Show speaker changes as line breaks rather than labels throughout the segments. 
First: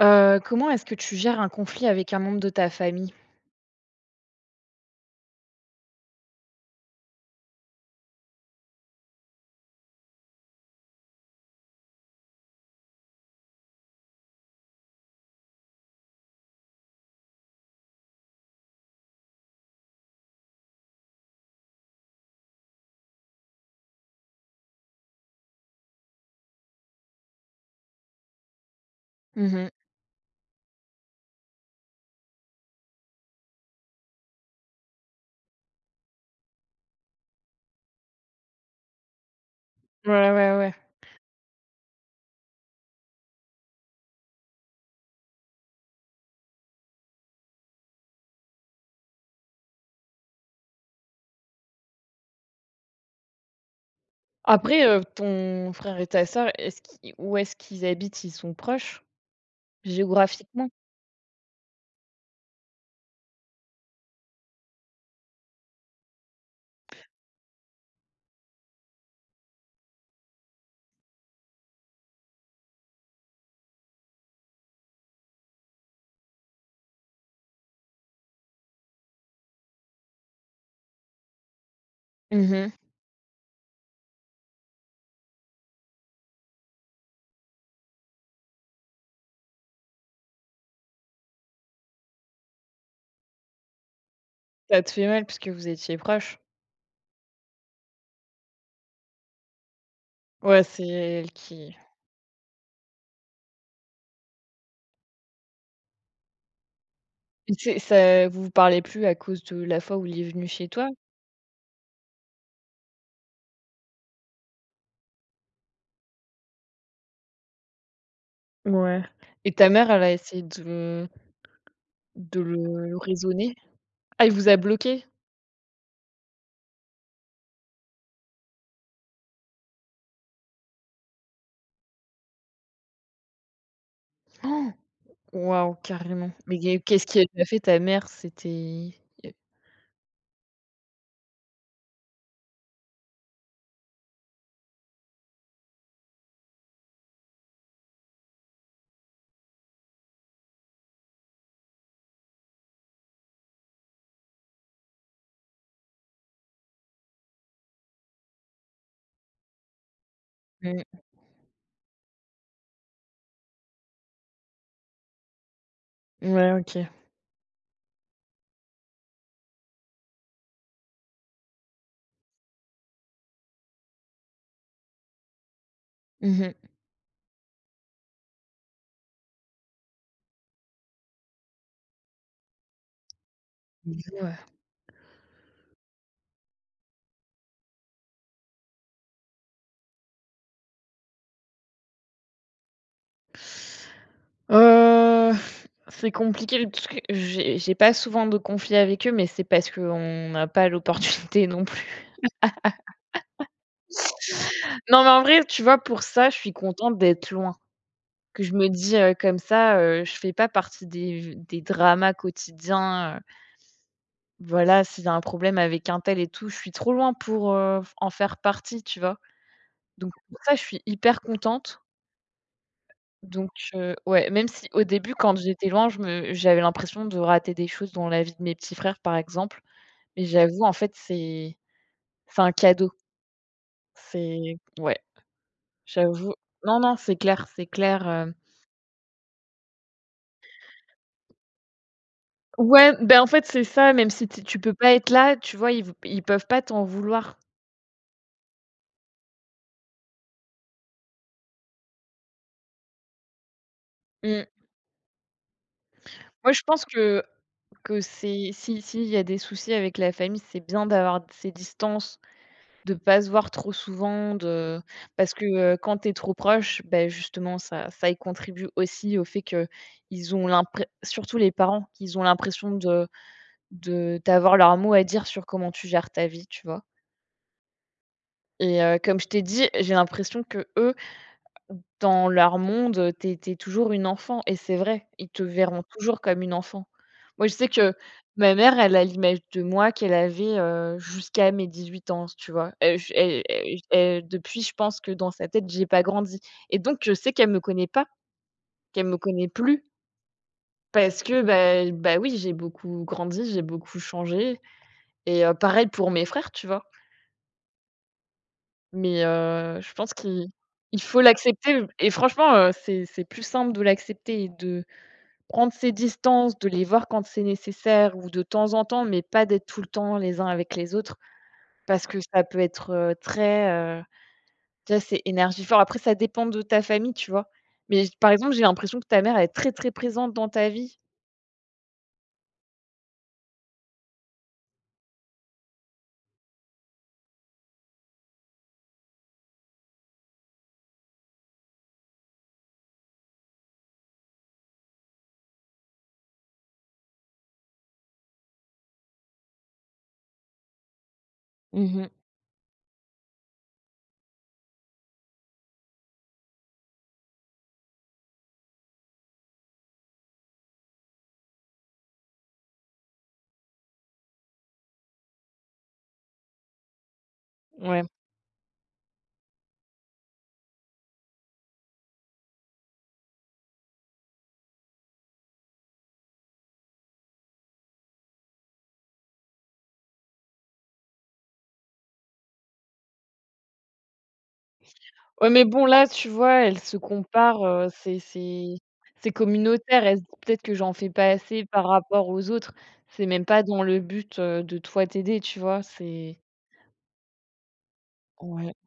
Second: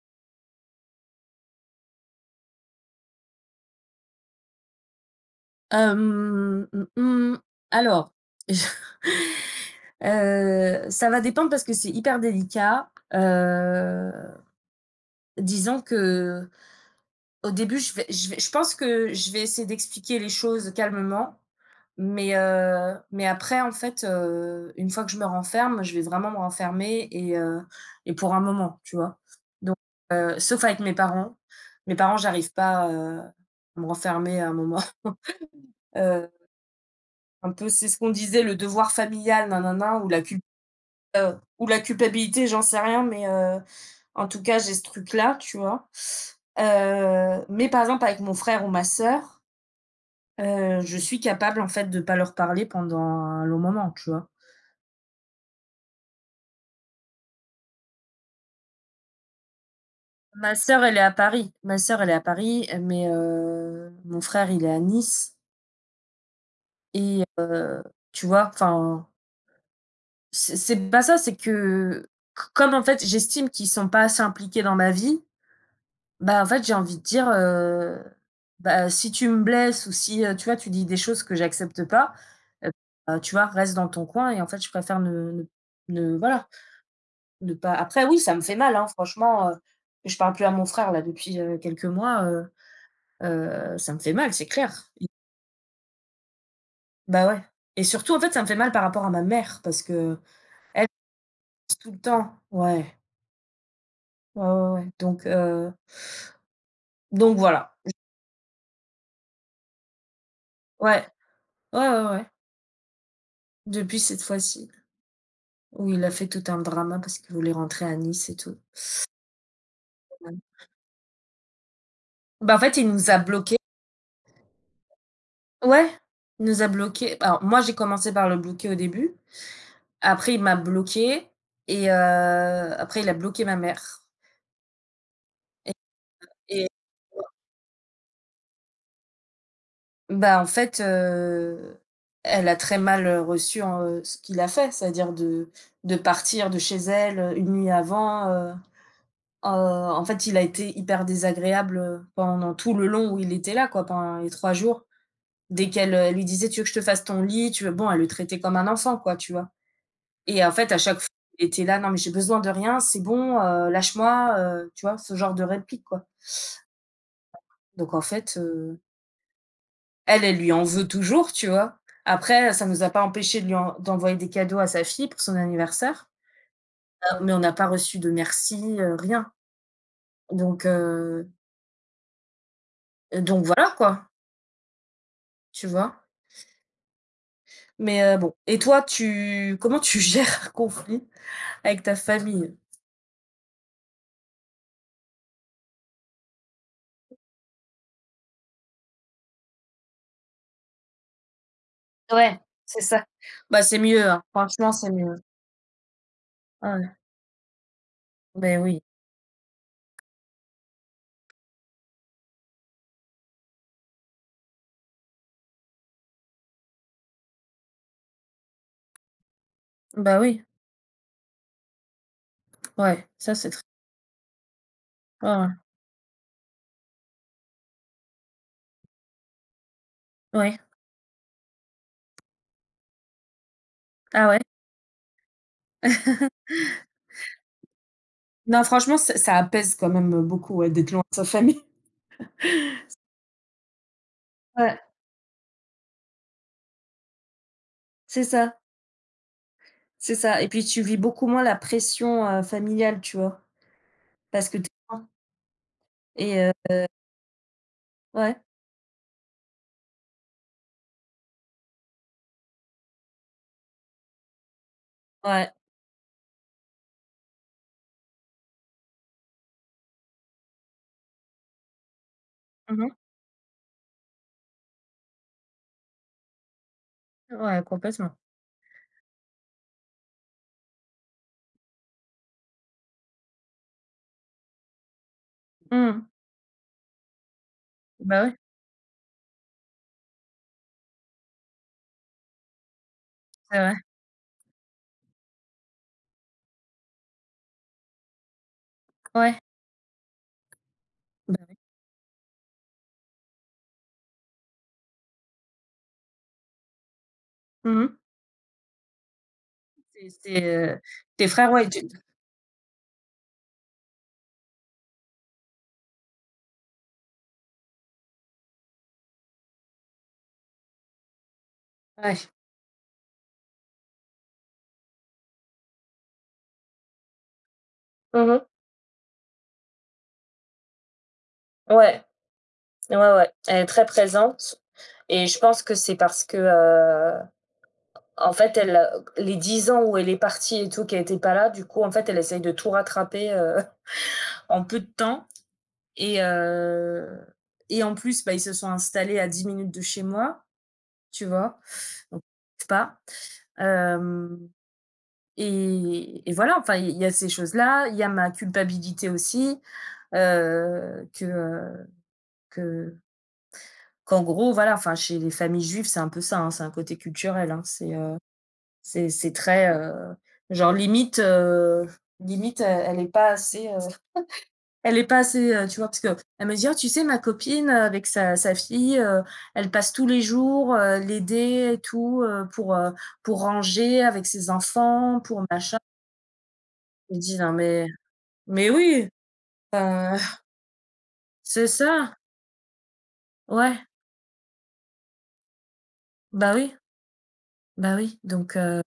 Comment est-ce que tu gères un conflit avec un membre de ta famille?
Hem, mmh mh, alors, ça va dépendre parce que c'est hyper délicat. Disons que au début, je pense que je vais essayer d'expliquer les choses calmement, mais après, en fait, une fois que je me renferme, je vais vraiment me renfermer et pour un moment, tu vois?
Mmh.
Donc sauf avec mes parents. Mes parents, j'arrive pas, à me renfermer à un moment. Un peu, c'est ce qu'on disait, le devoir familial nin ou
Ouais,
la cul
ouais, ouais.
ou la culpabilité, j'en sais rien, mais en tout cas, j'ai ce truc-là, tu vois? Mais par exemple, avec mon frère ou ma sœur, je suis capable, en fait, de pas leur parler pendant un long moment, tu vois?
Après, ton frère et ta sœur, est-ce qui où est-ce qu'ils habitent? Ils sont proches
Ma
géographiquement?
sœur, elle est à Paris. Ma sœur, elle est à Paris, mais mon frère, il est à Nice et heu, tu vois? Enfin, c'est pas ça, c'est que c comme, en fait, j'estime qu'ils sont pas assez impliqués dans ma vie. Bah, en fait, j'ai envie de dire, bah, si tu me blesses ou si, tu vois, tu dis des choses que j'accepte pas, heu,
Mmh.
bah, tu vois, reste dans ton coin et en fait, je préfère ne ne ne voilà, ne pas après oui, ça me fait mal, hein, franchement, je parle plus à mon frère là depuis, quelques mois, ça me fait mal, c'est
Ça te
clair.
fait
I
mal parce que vous étiez proches?
Bah, ouais, et surtout, en fait, ça me fait mal par rapport à ma mère parce qu'elle
Ouais, c'est elle qui
passe tout le temps. Ouais, ouais, ouais, ouais donc voilà.
c'est ça, vous vous parlez plus à cause de la fois où il est venu chez toi?
Ouais, ouais, ouais, ouais, ouais, depuis cette fois-ci. Où il a fait tout un drama parce qu'il voulait rentrer à Nice et tout.
Ouais, et ta mère, elle a essayé de
Bah, en fait,
le
il
le
nous a
raisonner?
bloqués.
Ah, il vous a bloqué?
Ouais, il nous a bloqués. Alors moi, j'ai commencé par le bloquer au début. Après, il m'a bloquée après il a bloqué ma mère
Oh,
et
waouh, carrément. Mais
et
qu'est-ce qu'elle a fait, ta mère? C'était...
bah, en fait, elle a très mal, reçu en, ce qu'il a fait, c'est-à-dire de partir de chez elle, 1 nuit avant, en fait, il a été hyper désagréable, pendant tout le long où il était là, quoi, pendant les 3 jours. Dès qu'elle, lui disait: «Tu veux que je te fasse ton lit? Tu veux?» bon, elle le traitait comme un enfant, quoi, tu vois? Et en fait, à
Mmh.
chaque fois, il était là: «Non mais j'ai besoin de rien, c'est bon, lâche-moi», tu vois? Ce genre de réplique, quoi.
Ouais, OK.
Donc en fait, elle, elle lui en veut toujours, tu vois? Après, ça nous a pas empêché de lui en d'envoyer des cadeaux à sa fille pour son anniversaire,
Mmh mh.
mais on n'a pas reçu de merci, rien. Donc heu, donc voilà, quoi,
Je vois.
tu vois? Mais bon et toi, tu comment tu gères un conflit avec ta famille?
Heu, c'est compliqué, le truc, j'ai pas souvent de conflits avec eux, mais c'est parce qu'on n'a pas l'opportunité non plus.
Ouais, c'est ça. Bah, c'est mieux, hein, franchement, c'est
Non, mais
mieux.
en vrai, tu vois, pour ça, je suis
Ouais,
contente d'être loin. Que je
beh,
me
oui.
dis, comme ça, je fais pas partie des v des dramas quotidiens, voilà, s'il y a un problème avec un tel et tout, je suis trop loin pour, f en faire partie, tu vois? Donc
Bah,
pour
oui,
ça, je suis hyper contente.
ouais, ça,
Donc,
c'est tr
ouais, même si au début,
ouais,
quand
ouais.
j'étais loin, je me j'avais l'impression de rater des choses dans la vie de mes petits frères, par exemple, mais
Ouais.
j'avoue, en fait, c'est un cadeau.
Ah ouais?
C'est ouais, j'avoue. Non, non, c'est clair, hem.
Non, franchement, ça apaise quand même, beaucoup, ouais, d'être loin de sa famille.
Ouais, ben, en fait, c'est ça, même si tu peux
Ouais,
pas être là, tu vois, ils peuvent pas t'en vouloir.
c'est ça, c'est ça et puis tu vis beaucoup moins la pression, familiale, tu vois?
Mmh.
Parce que tu es loin et
Moi,
heu
je pense que
ouais,
c'est si s'il y a des soucis avec la famille, c'est bien d'avoir ces distances, de pas se voir trop souvent, de parce que,
ouais.
quand tu es trop proche, ben justement ça y contribue aussi au fait que ils ont l'impression, surtout les parents, qu'ils ont l'impression
Mmh mh.
de d'avoir leur mot à dire sur comment tu gères ta vie, tu vois?
Ouais, complètement.
Et, comme je t'ai dit, j'ai l'impression que eux, dans leur monde, tu es toujours une enfant, et c'est vrai, ils te verront
Mmh mh.
toujours comme une enfant. Moi, je sais que
Bah, ouais,
ma mère, elle a l'image de moi qu'elle avait, jusqu'à mes 18 ans, tu vois? J elle
c'est vrai.
elle elle Depuis, je pense que dans sa tête, j'ai pas grandi, et donc je sais qu'elle me connaît pas, qu'elle me
Ouais.
connaît plus, parce
Bah,
que,
oui.
bah, oui, j'ai beaucoup grandi, j'ai beaucoup changé, et pareil pour mes frères, tu vois?
Mmh mh.
Mais je
C'est
pense
c'est,
qu'il
heu,
il faut
tes frères, ouais,
l'accepter,
tu
et franchement, c'est plus simple de l'accepter et de prendre ses distances, de les voir quand c'est nécessaire ou de temps en temps, mais pas d'être tout le temps les uns avec les autres, parce que
ouais.
ça peut être, très, heu, tu vois, c'est énergivore. Après, ça dépend de ta famille, tu vois? Mais, j
Mmh
par
mh.
exemple, j'ai l'impression que ta mère, elle est très, très présente dans ta vie.
Ouais. Ouais, ouais, elle est très présente et je pense que c'est parce que, en fait, elle, les 10 ans où elle est partie et tout, qu'elle était pas là, du coup, en fait, elle essaye de tout rattraper, en peu de temps et heu et en plus, bah, ils se sont installés à 10 minutes de chez moi, tu vois?
Mmh.
Donc pas, hem et voilà, enfin, il y a ces choses-là, il y a ma culpabilité aussi, heu, que, heu, que qu'en gros, voilà, enfin, chez les familles juives, c'est un peu ça, hein, c'est un côté culturel, hein, c'est,
Ouais.
c'est très, genre limite, elle est pas assez, elle est pas assez, tu vois? Parce qu'elle me dit: «Ah, tu sais, ma copine, avec sa fille, elle passe tous les jours, l'aider et tout, pour ranger avec ses enfants, pour
Ouais, mais
machin».
bon, là, tu vois, elle se
Je lui dis: «Non
compare,
mais
c'est
mais
c'est
oui,
c'est communautaire.
enfin,
Elle se dit: «Peut-être que j'en fais pas assez
c'est
par
ça».
rapport aux autres». C'est même pas dans
Ouais,
le but, de toi t'aider, tu vois? C'est
bah oui, bah oui, donc
Ouais.
heu.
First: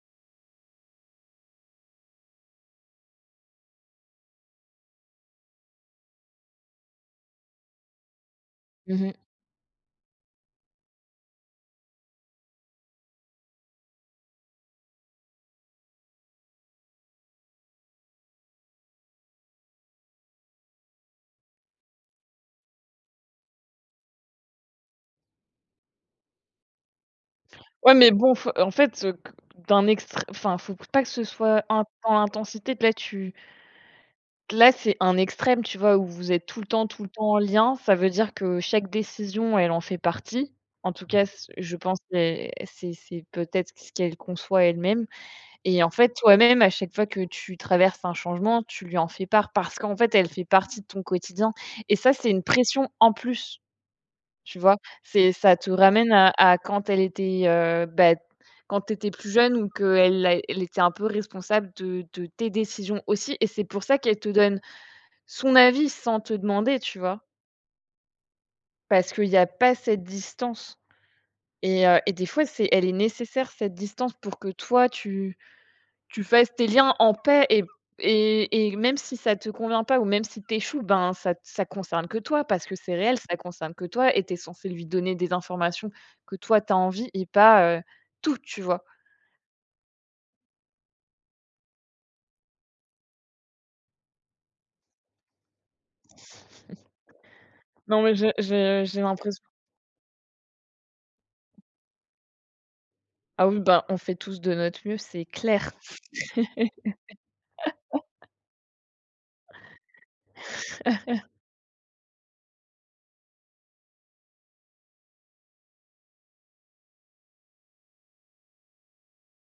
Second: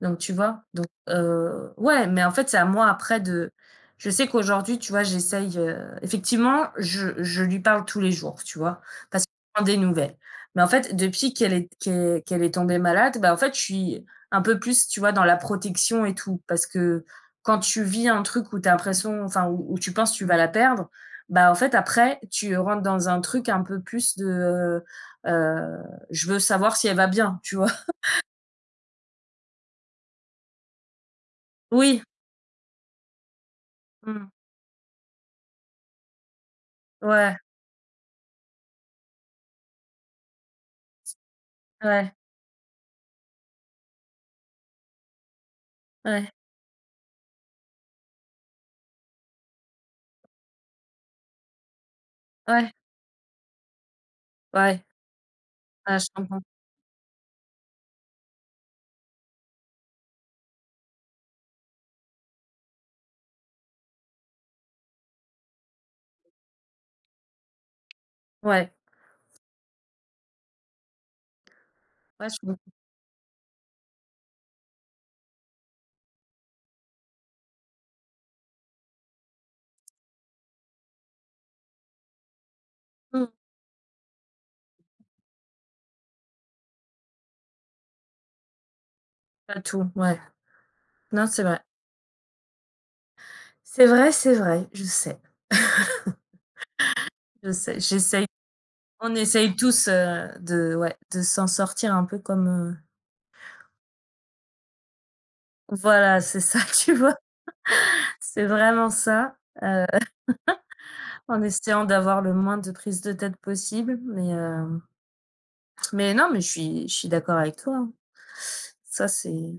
Donc tu vois? Donc ouais, mais en fait, c'est à moi après de je sais qu'aujourd'hui, tu vois, j'essaye, effectivement, je lui parle tous les jours, tu vois?
Mmh.
Parce que je prends des nouvelles. Mais en fait, depuis qu'elle est tombée malade, bah, en fait, je suis un peu plus, tu vois, dans la protection et tout. Parce que quand tu vis un truc où tu as l'impression enfin, où tu penses que tu vas la perdre, bah, en fait, après, tu rentres dans un truc un peu plus de, heu, je veux savoir si elle va bien, tu vois?
Ouais, mais bon, f en fait, q d'un extrême, enfin, faut pas que ce soit in
Oui.
dans l'intensité,
Mmh.
là, c'est un extrême, tu vois? Où vous êtes tout le temps
Ouais,
en lien. Ça veut dire que chaque décision, elle en fait partie. En tout, mmh, cas, c je pense
ouais.
c'est peut-être ce qu'elle conçoit elle-même, et en fait,
Ouais,
toi-même, à chaque fois que tu traverses un changement, tu lui en fais part parce qu'en fait, elle fait partie de ton quotidien, et ça, c'est une
ouais,
pression en plus. Tu vois?
ouais,
C'est Ça te
ouais, je
ramène à
comprends.
à quand elle était, quand tu étais plus jeune, ou qu'elle a elle était un peu responsable de tes décisions aussi, et c'est pour ça qu'elle te donne son avis sans te demander, tu vois?
Ouais,
Parce qu'il y a pas cette distance, et des
ouais, je
fois,
comprends.
c'est elle est nécessaire cette distance, pour que toi tu fasses tes liens en paix, et même si ça te convient pas, ou même si tu ben, ça concerne que toi parce que c'est réel,
Mmh.
ça concerne que toi, et t'es censé lui donner des informations que toi t'as envie, et pas, tout, tu vois?
Pas tout, ouais. Non, c'est vrai. C'est vrai, c'est vrai, je sais, je sais.
Non, mais
J'essaye
j'ai
on
l'impression.
essaye tous, de ouais, de s'en sortir un peu comme,
Ah oui, ben, on fait tous de notre mieux, c'est clair.
voilà, c'est ça, tu vois? C'est vraiment ça, heu, en essayant d'avoir le moins de prise de tête possible, mais non, mais je suis d'accord avec toi, hein. Ça, c'est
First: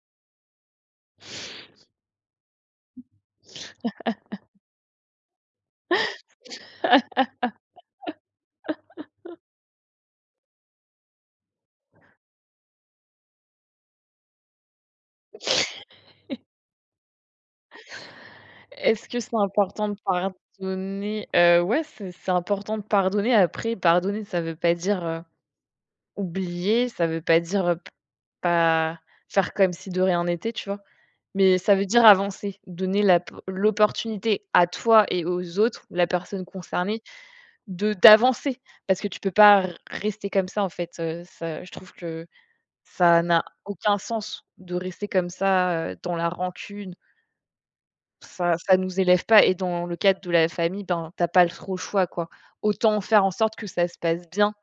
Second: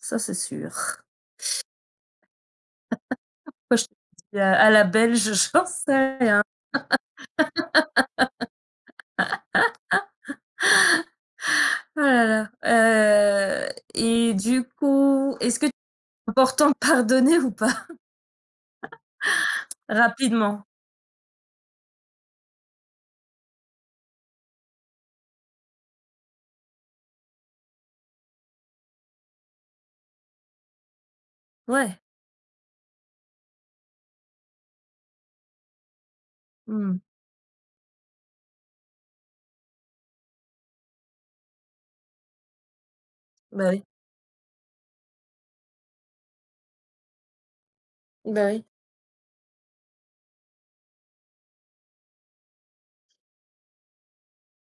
ça, c'est sûr. Moi, je te dis à la belge, j'en sais rien. Oh là là, et du coup, est-ce que c'est important de pardonner ou pas?
Est-ce que c'est important de
Rapidement?
pardonner? Ouais, c'est important de pardonner. Après, pardonner, ça veut pas dire, oublier, ça veut pas dire, p pas faire comme si de rien n'était, tu vois? Mais ça veut
Ouais.
dire avancer, donner la p l'opportunité à toi et aux autres, la personne
Mmh.
concernée, de d'avancer. Parce que tu peux pas r rester comme ça, en fait, ça je trouve que ça n'a
Bah oui.
aucun sens de rester comme ça, dans la rancune.
Bah
Ça
oui.
ça nous élève pas, et dans le cadre de la famille, ben, t'as pas trop le choix, quoi. Autant faire en sorte que ça se passe bien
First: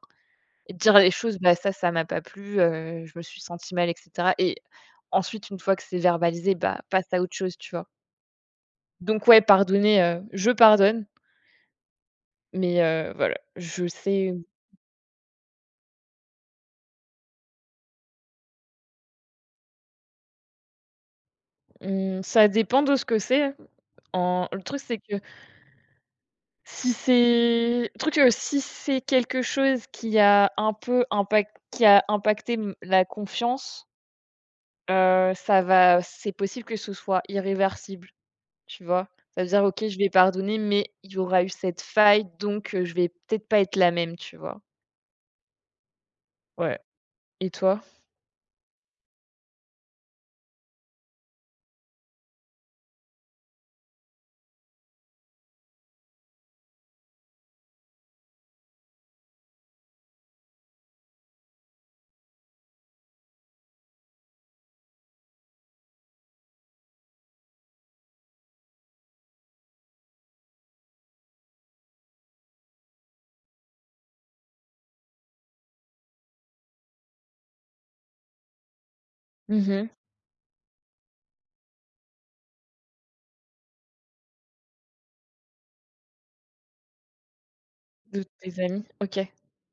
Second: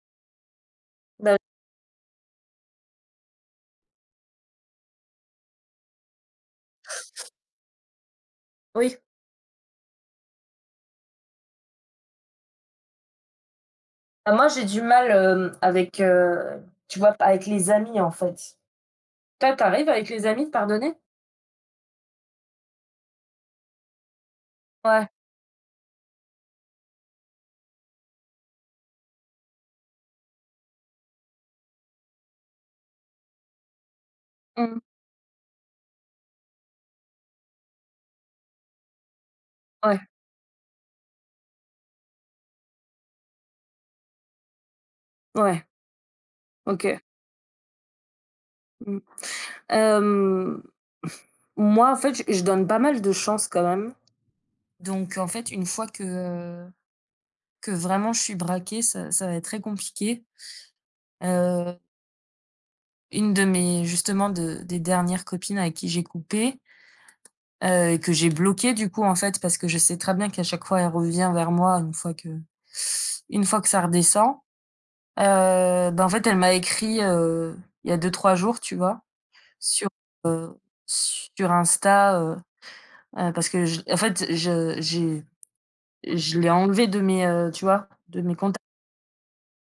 et dire les
Bah
choses: «Bah ça, ça m'a pas plu, je me suis senti mal», et cetera. Et ensuite, une fois que c'est verbalisé, bah, passe à autre chose, tu vois?
oui.
Donc ouais, pardonner, je pardonne, mais voilà, je sais.
Bah, moi, j'ai du mal, avec, tu vois, avec les amis, en fait. Toi, t'arrives avec les amis de pardonner?
Mmh, ça dépend de ce que c'est, hein. En Le truc, c'est
Ouais.
que si c'est quelque chose qui a impacté m la confiance,
Mmh.
ça va c'est possible que ce soit irréversible, tu vois? Ça veut dire: «OK, je
Ouais.
vais pardonner, mais il y aura eu cette faille, donc je vais peut-être pas être la même», tu vois?
Ouais.
Ouais,
OK.
et toi?
Mmh. Hem, moi, en fait, je donne pas mal de chance quand même. Donc en fait, une fois que vraiment je suis braquée, ça va être très compliqué, heu. Une de mes justement de des dernières copines avec qui j'ai coupé, que j'ai bloquée du coup en fait parce que je sais très bien qu'à chaque fois elle revient vers moi une fois que ça redescend, bah, en fait elle m'a écrit, il y a deux trois jours, tu vois?
Mmh.
Sur sur Insta, parce que j en fait je j'ai je l'ai enlevée de mes, tu vois? De
De
mes
tes
contacts
amis? OK.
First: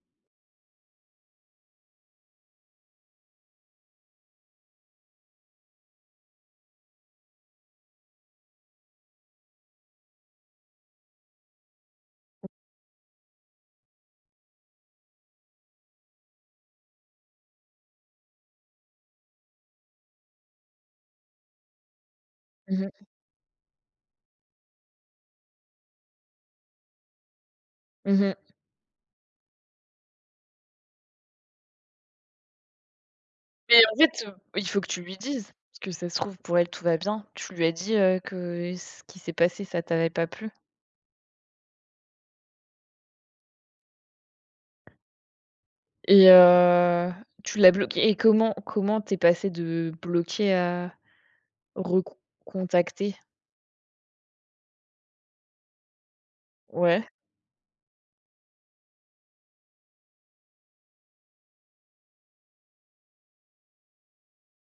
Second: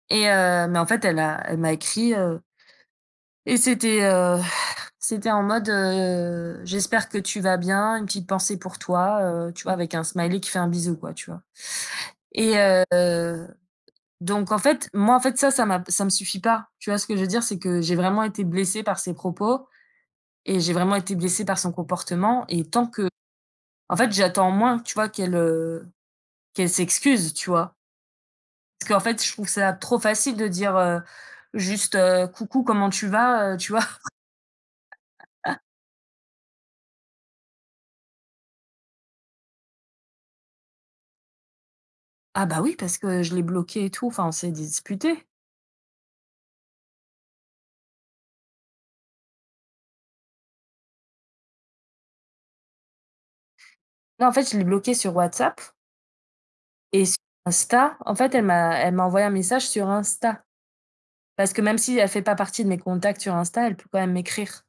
mais en fait elle a elle m'a écrit, heu. Et c'était, c'était en mode, «J'espère que tu vas bien, une petite pensée pour toi», tu vois? Avec un smiley qui fait un bisou quoi, tu vois? Et heu, donc en fait, moi en fait ça, ça m'a ça me suffit pas. Tu vois ce que je veux dire? C'est que j'ai vraiment été blessée par ses propos et j'ai vraiment été blessée par son comportement et
Mmh
tant
mh.
que en fait, j'attends moins, tu vois? Qu'elle, qu'elle s'excuse, tu vois?
Mmh.
Parce qu'en fait, je trouve ça trop facile de dire, juste, «Coucou, comment tu vas?» Tu
Mais
vois?
en fait, il faut que tu lui dises, parce que ça se trouve, pour elle tout va bien. Tu lui as dit, que ce qui s'est passé, ça t'avait pas plu,
Ah bah oui, parce que je l'ai bloqué et tout, enfin, on s'est disputés.
et tu l'as bloquée, et comment tu es passée de bloquer à recon contacter?
Non, en fait, je l'ai bloqué sur WhatsApp et
Ouais,
sur Insta, en fait, elle m'a envoyé un message sur Insta. Parce que même si elle fait pas partie de mes contacts sur Insta, elle peut quand même m'écrire,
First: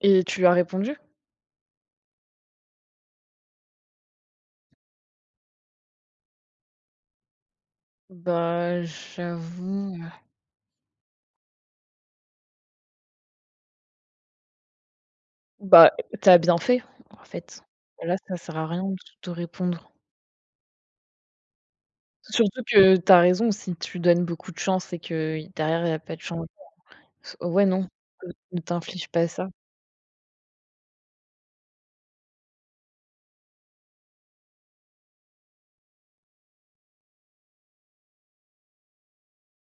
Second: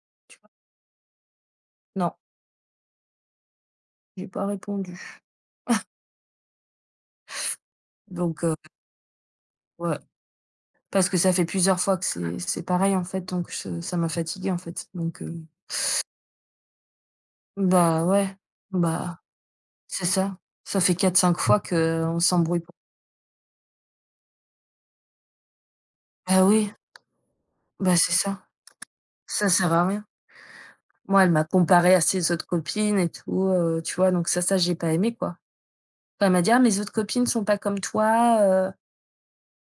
et
tu
tu lui
vois?
as répondu?
Non, j'ai pas répondu. Donc
Bah, j'avoue,
ouais, parce que ça fait plusieurs fois que c'est pareil, en fait, donc ce ça m'a fatiguée, en fait, donc
bah, tu as bien fait, en fait.
bah,
Là, ça
ouais,
sert à rien de
bah,
te répondre.
c'est ça. Ça fait quatre cinq fois qu'on s'embrouille
Surtout
pour
que tu as raison, si tu donnes beaucoup de chance et que derrière il y a pas de
bah,
changement,
oui,
ouais, non,
bah, c'est ça.
ne t'inflige pas ça.
Ça sert à rien. Moi, elle m'a comparée à ses autres copines et tout, tu vois? Donc ça ça, j'ai pas aimé, quoi. Enfin, elle m'a dit: «Ah, mes autres copines sont pas comme toi, heu,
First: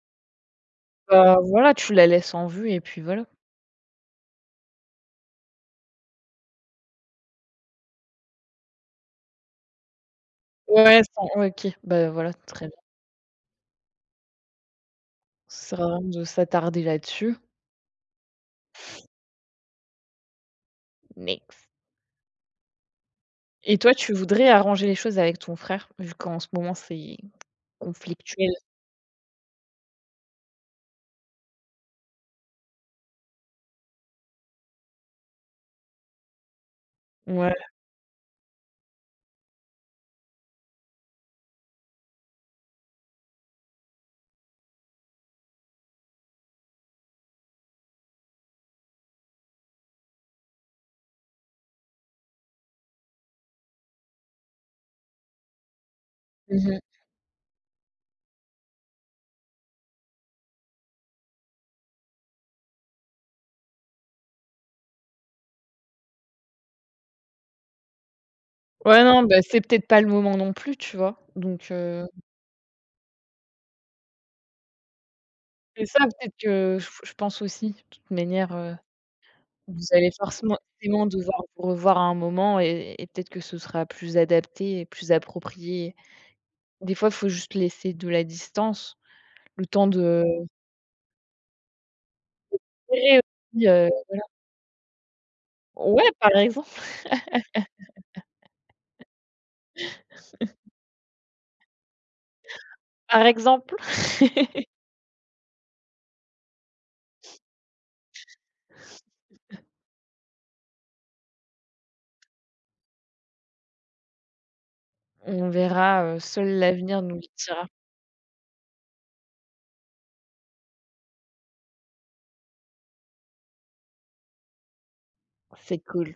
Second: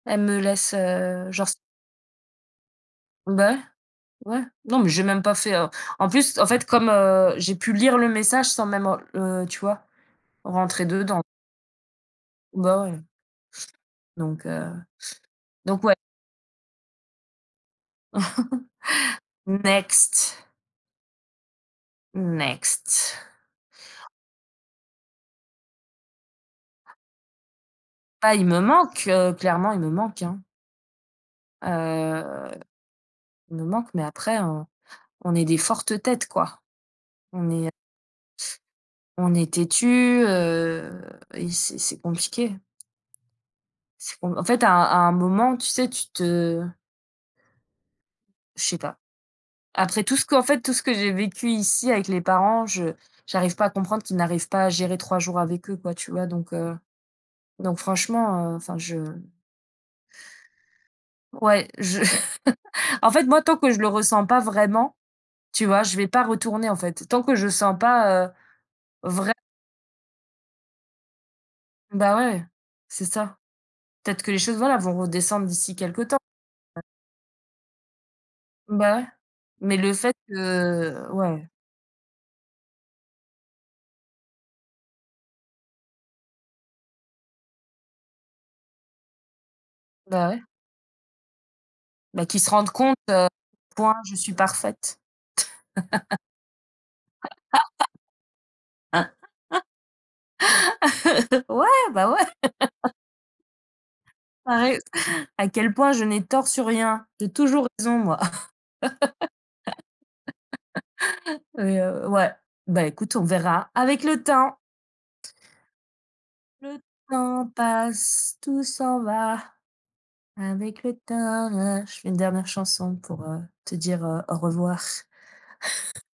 elles me laissent,
Bah,
genre» s
voilà, tu la laisses en vue et puis voilà.
bah, ouais, ouais. Non, mais j'ai même pas fait, en plus, en fait, comme, j'ai pu lire le message sans même en tu vois? Rentrer
Ouais,
dedans.
sans ouais, OK, bah, voilà, très bien.
Bah, ouais, donc heu,
Ça sert
donc ouais.
à rien de s'attarder là-dessus.
Next,
Next.
next.
Et toi, tu voudrais arranger les choses avec ton frère, vu qu'en ce moment, c'est
Bah, il
conflictuel?
me manque, clairement, il me manque, hein. Heu, il me manque, mais après, on est des fortes têtes, quoi. On
Ouais.
est, on est têtu, heu et c'est compliqué. C'est com en fait, à un moment, tu sais, tu te je sais pas. Après tout ce qu'en fait, tout ce que j'ai vécu ici avec les parents, je j'arrive pas à comprendre qu'ils n'arrivent pas à gérer 3 jours avec eux, quoi, tu vois?
Mmh mh.
Donc franchement, enfin je ouais, je en fait, moi, tant que je le ressens pas vraiment, tu vois, je vais pas retourner, en fait. Tant que je sens pas,
Ouais, non,
vrai
bah, c'est peut-être pas le moment non plus, tu vois?
bah ouais, c'est ça. Peut-être que les choses, voilà, vont redescendre d'ici
C'est
quelque
ça,
temps.
peut-être, que je pense aussi. De toute manière,
Bah ouais. Mais
vous
le
allez
fait
forcément forcément
que
devoir vous revoir à un moment, et peut-être que ce sera plus adapté et plus approprié. Des fois, faut juste laisser de la distance, le temps de
ouais, bah, qu'ils se rendent compte,
Inspirer
à
aussi,
quel point je suis parfaite.
ouais, par exemple,
Ah, ouais, bah, ouais,
par exemple,
tu as rais à quel point je n'ai tort sur rien. J'ai toujours raison moi. Et ouais, bah, écoute, on verra avec le temps.
on verra, seul
Le
l'avenir nous le
temps
dira.
passe, tout s'en va avec le temps. Je fais une dernière chanson pour, te dire, au revoir.
C'est cool.